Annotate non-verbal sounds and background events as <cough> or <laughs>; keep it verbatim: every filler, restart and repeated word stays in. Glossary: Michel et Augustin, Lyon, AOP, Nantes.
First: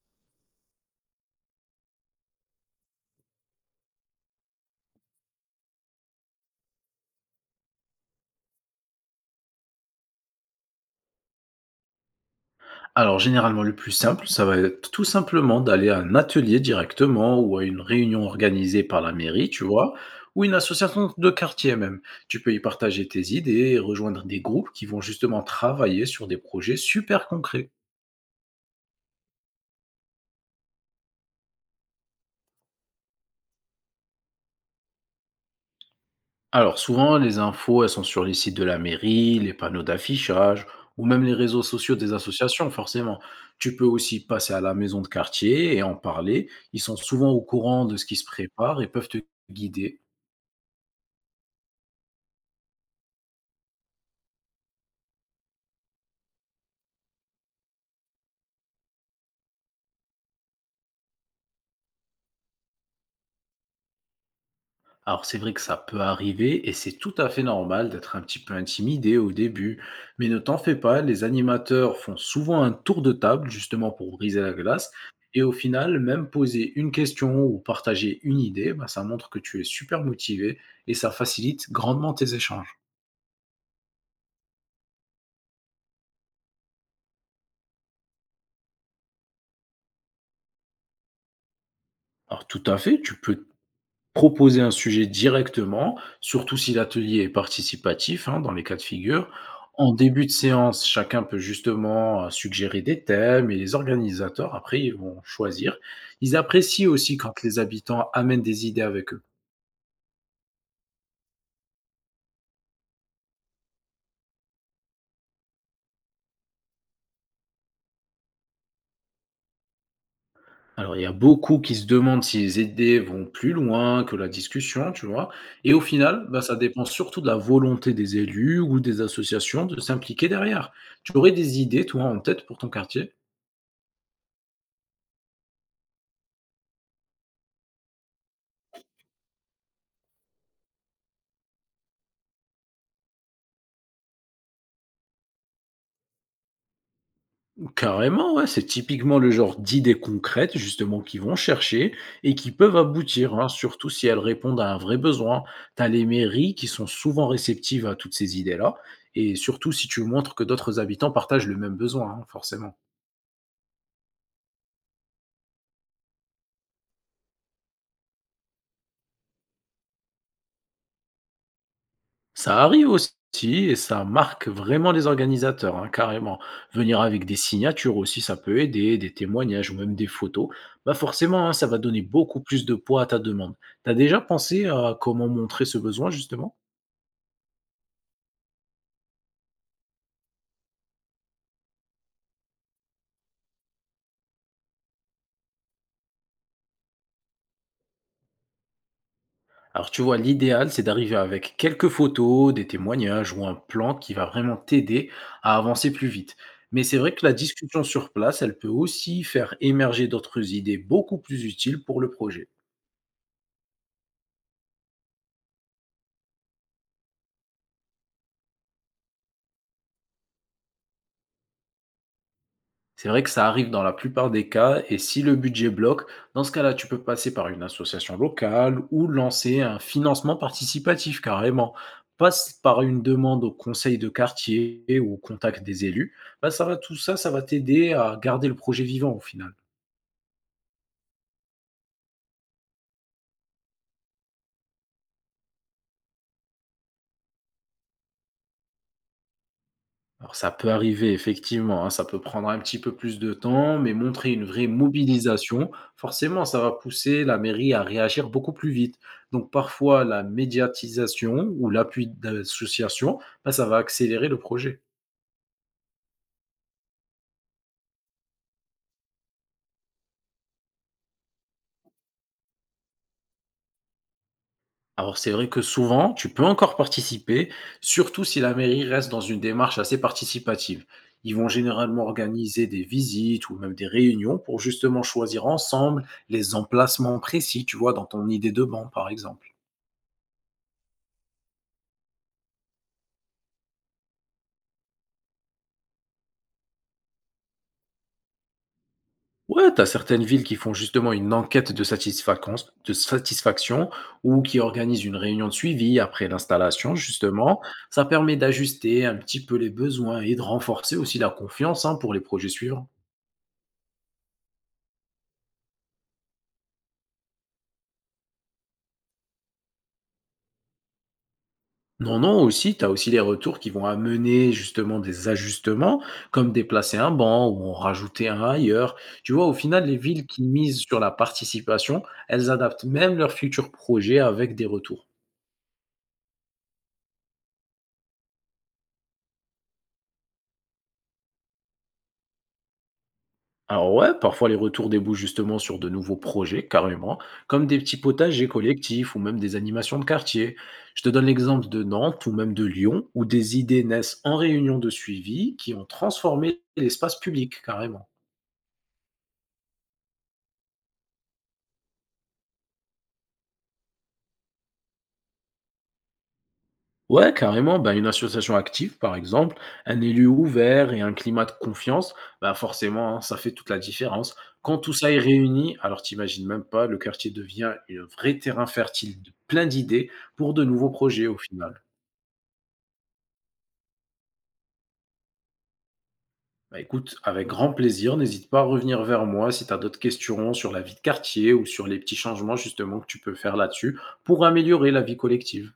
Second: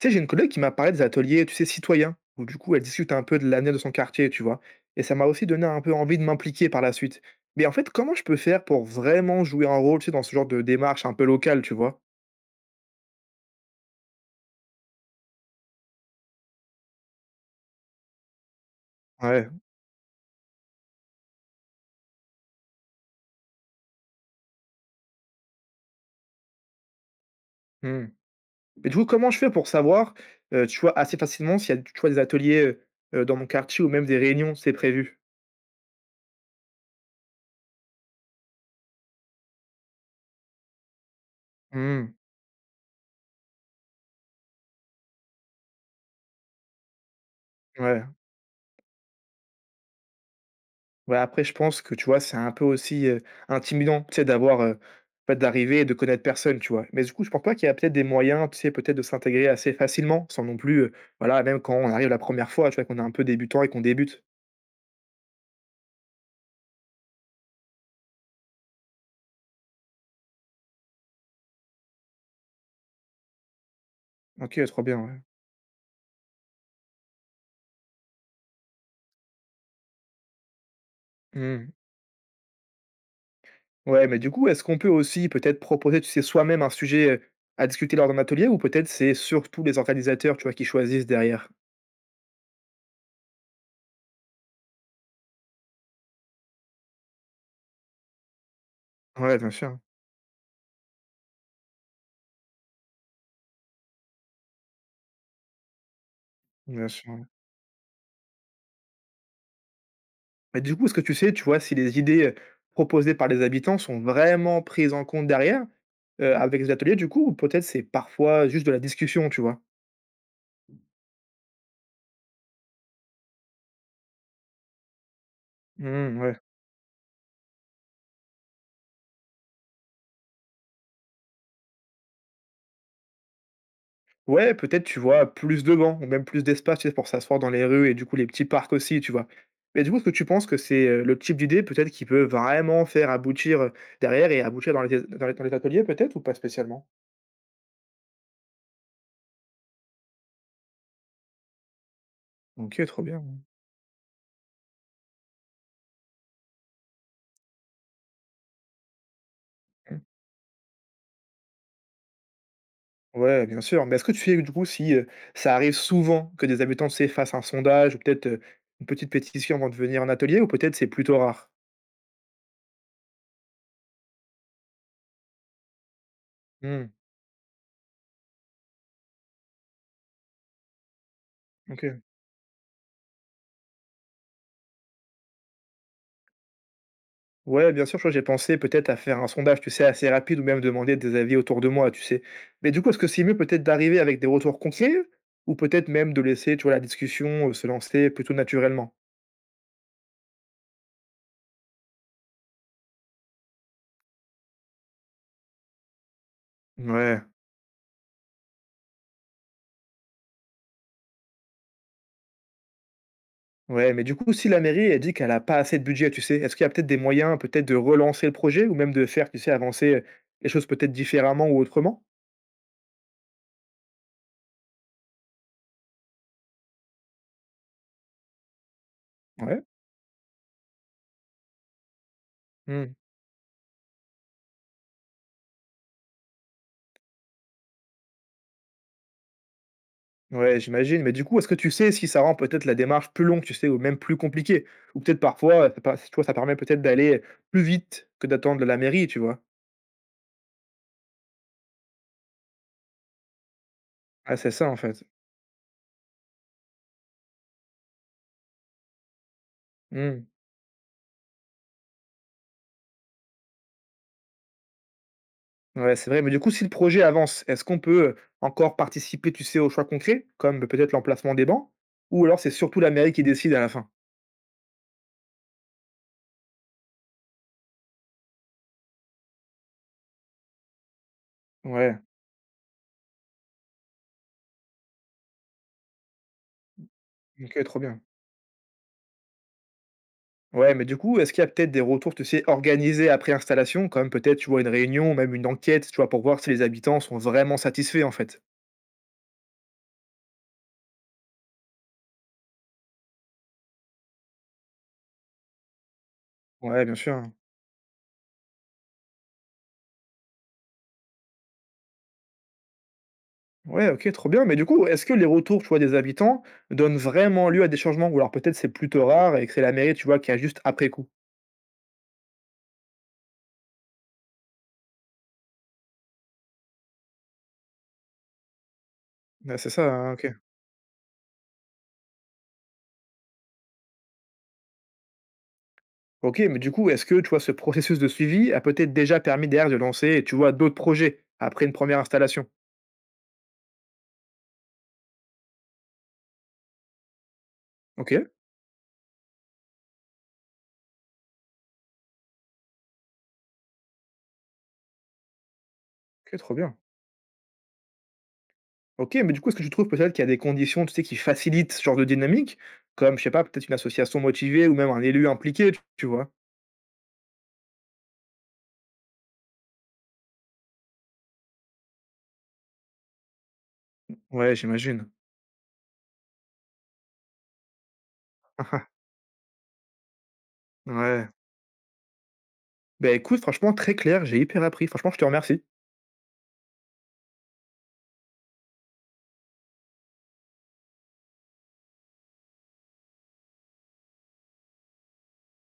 Tu sais, j'ai une collègue qui m'a parlé des ateliers, tu sais, citoyens, où du coup, elle discute un peu de l'avenir de son quartier, tu vois. Et ça m'a aussi donné un peu envie de m'impliquer par la suite. Mais en fait, comment je peux faire pour vraiment jouer un rôle, tu sais, dans ce genre de démarche un peu locale, tu vois? Alors généralement le plus simple, ça va être tout simplement d'aller à un atelier directement ou à une réunion organisée par la mairie, Ouais. tu vois, ou une association de quartier même. Tu peux y partager tes idées et rejoindre des groupes qui vont justement travailler sur des projets super concrets. Hmm. Mais du coup, comment je fais pour savoir, euh, tu vois, assez facilement s'il y a, tu vois, des ateliers euh, euh, dans mon quartier ou même des réunions, c'est prévu? Alors souvent, les infos, elles sont sur les sites de la mairie, les panneaux d'affichage, ou même les réseaux sociaux des Hmm. associations, forcément. Tu peux aussi passer à la maison de quartier et en parler. Ils sont souvent au courant de Ouais. ce qui se prépare et peuvent te guider. Ouais, après, je pense que, tu vois, c'est un peu aussi, heu, intimidant, tu sais, d'avoir, heu, en fait, d'arriver et de connaître personne, tu vois? Mais du coup, je pense pas qu'il y a peut-être des moyens, tu sais, peut-être de s'intégrer assez facilement, sans non plus, heu, voilà, même quand on arrive la première fois, tu vois, qu'on est un peu débutant et qu'on débute. Alors c'est vrai que ça peut arriver et c'est tout à fait normal d'être un petit peu intimidé au début, mais ne t'en fais pas, les animateurs font souvent un tour de table justement pour briser la OK, trop glace bien, ouais. et au final, même poser une question ou partager une idée, bah, ça montre que tu es super motivé et ça Mmh. facilite grandement tes échanges. Ouais, mais du coup, est-ce qu'on peut aussi peut-être proposer, tu sais, soi-même un sujet, heu, à discuter lors d'un atelier ou peut-être c'est surtout les organisateurs, tu vois, qui choisissent derrière? Alors tout à fait, tu peux proposer un sujet directement, surtout si l'atelier est participatif, hein, dans les cas de figure. Ouais, bien sûr, En début de séance, chacun peut justement, heu, suggérer des thèmes et les organisateurs, après, ils vont choisir. Ils bien apprécient aussi sûr. quand les habitants amènent des idées avec eux. Mais du coup, est-ce que tu sais, tu vois, si les idées proposées par les habitants sont vraiment prises en compte derrière, heu, avec les ateliers du coup ou peut-être c'est parfois juste de la discussion, tu vois? Alors, il y a beaucoup qui se demandent si les idées vont plus loin que la discussion, tu vois? Et au Mmh, final, ouais. bah, ça dépend surtout de la volonté des élus ou des associations de s'impliquer derrière. Tu aurais des idées, toi, en tête pour ton quartier? Ouais, peut-être, tu vois, plus de bancs ou même plus d'espace, tu sais, pour s'asseoir dans les rues et du coup les petits parcs aussi, tu vois? Mais du coup, est-ce que tu penses que c'est, heu, le type d'idée peut-être qui peut vraiment faire aboutir, heu, derrière et aboutir dans les dans les dans les ateliers peut-être ou pas spécialement? Carrément, ouais, c'est typiquement le genre d'idées concrètes justement qu'ils vont chercher et qui peuvent OK, trop aboutir, bien. hein, surtout si elles répondent à un vrai besoin. Tu as les mairies qui sont souvent réceptives à toutes ces idées-là et surtout si tu montres que d'autres habitants partagent le même besoin, hein, forcément. Ouais, bien sûr. Mais est-ce que tu sais, du coup, si, heu, ça arrive souvent que des habitants, tu sais, fassent un sondage ou peut-être, heu, une petite pétition avant de venir en atelier ou peut-être c'est plutôt rare? Ça arrive aussi et ça marque vraiment les organisateurs, hein, carrément. Mmh, Venir avec des signatures aussi, ça peut aider, des témoignages ou même des photos. Bah forcément, hein, ça va donner OK. beaucoup plus de poids à ta demande. T'as déjà pensé à comment montrer ce besoin justement? Ouais, bien sûr, tu vois, j'ai pensé peut-être à faire un sondage, tu sais, assez rapide ou même demander des avis autour de moi, tu sais? Mais du coup, est-ce que c'est mieux peut-être d'arriver avec des retours concrets ou peut-être même de laisser, tu vois, la discussion, heu, se lancer plutôt naturellement? Alors tu vois, l'idéal, c'est d'arriver avec quelques photos, des témoignages ou un plan qui va vraiment t'aider à avancer plus vite. Mais c'est vrai Ouais. que la discussion sur place, elle peut aussi faire émerger d'autres idées beaucoup plus utiles pour le projet. Ouais, mais du coup, si la mairie, elle dit qu'elle a pas assez de budget, tu sais, est-ce qu'il y a peut-être des moyens, peut-être, de relancer le projet ou même de faire, tu sais, avancer, heu, les choses peut-être différemment ou autrement? C'est vrai que ça arrive dans la plupart des cas et si le budget bloque, dans ce cas-là, tu peux passer par une association locale ou lancer Ouais. un financement participatif carrément. Passe par Mmh. une demande au conseil de quartier ou au contact des élus. Bah, ça va, tout ça, ça va t'aider à garder le projet vivant au final. Ouais, j'imagine, mais du coup, est-ce que tu sais si ça rend peut-être la démarche plus longue, tu sais, ou même plus compliquée? Ou peut-être parfois, c'est pas tu vois, ça permet peut-être d'aller plus vite que d'attendre la mairie, tu vois? Alors ça peut arriver effectivement, hein, ça peut prendre un petit peu plus de temps, mais montrer Ah, une c'est vraie ça, en fait. mobilisation, forcément, ça va pousser la mairie à réagir beaucoup plus vite. Donc parfois, la Mmh. médiatisation ou l'appui d'associations, bah, ça va accélérer le projet. Ouais, c'est vrai, mais du coup, si le projet avance, est-ce qu'on peut encore participer, tu sais, aux choix concrets, comme peut-être l'emplacement des bancs? Ou alors c'est surtout la mairie qui décide à la fin? Alors c'est vrai que souvent, tu peux encore participer, surtout si la mairie reste dans une démarche assez participative. Ils vont Ouais. généralement organiser des visites ou même des réunions pour justement choisir ensemble les emplacements OK, précis, tu trop vois, bien. dans ton idée de banc, par exemple. Ouais, mais du coup, est-ce qu'il y a peut-être des retours, tu sais, organisés après installation, comme peut-être, tu vois, une réunion, même une enquête, tu vois, pour voir si les habitants sont vraiment satisfaits, en fait? Ouais, t'as certaines villes qui font justement une enquête de satisfacance- de satisfaction ou qui organisent une réunion de suivi après Ouais, l'installation, bien sûr. justement. Ça permet d'ajuster un petit peu les besoins et de renforcer aussi la confiance, hein, pour les projets suivants. Ouais, OK, trop bien. Mais du coup, est-ce que les retours, tu vois, des habitants donnent vraiment lieu à des changements? Ou alors peut-être c'est plutôt rare et que c'est la mairie, tu vois, qui ajuste après coup? Non, non, aussi, tu as aussi les retours qui vont amener justement des ajustements, comme déplacer un banc ou en rajouter un ailleurs. Tu vois, au Ouais, c'est ça, final, les hein, villes OK. qui misent sur la participation, elles adaptent même leurs futurs projets avec des retours. OK, mais du coup, est-ce que, tu vois, ce processus de suivi a peut-être déjà permis derrière de lancer, tu vois, d'autres projets après une première installation? Alors ouais, parfois les retours débouchent justement sur de nouveaux projets, carrément, comme des petits OK, potagers collectifs ou même des animations de quartier. Je te donne l'exemple de Nantes ou même de Lyon, où des idées naissent en réunion de suivi qui ont OK, trop transformé bien. l'espace public, carrément. OK, mais du coup, est-ce que tu trouves peut-être qu'il y a des conditions, tu sais, qui facilitent ce genre de dynamique? Comme, je sais pas, peut-être une association motivée ou même un élu impliqué, tu tu vois? Ouais, carrément, bah, une association active, par exemple, un élu ouvert et un climat de confiance, bah forcément, hein, ça fait toute la différence. Ouais, Quand tout ça j'imagine. est réuni, alors t'imagines même pas, le quartier devient un vrai terrain <laughs> fertile de plein d'idées pour de nouveaux projets Ouais. au final. Ben écoute, franchement, très clair, j'ai hyper appris. Franchement, je te remercie. Bah, écoute, avec grand plaisir, n'hésite pas à revenir vers moi si tu as d'autres questions sur la vie de quartier ou sur les petits changements justement que tu peux faire là-dessus pour améliorer la vie collective.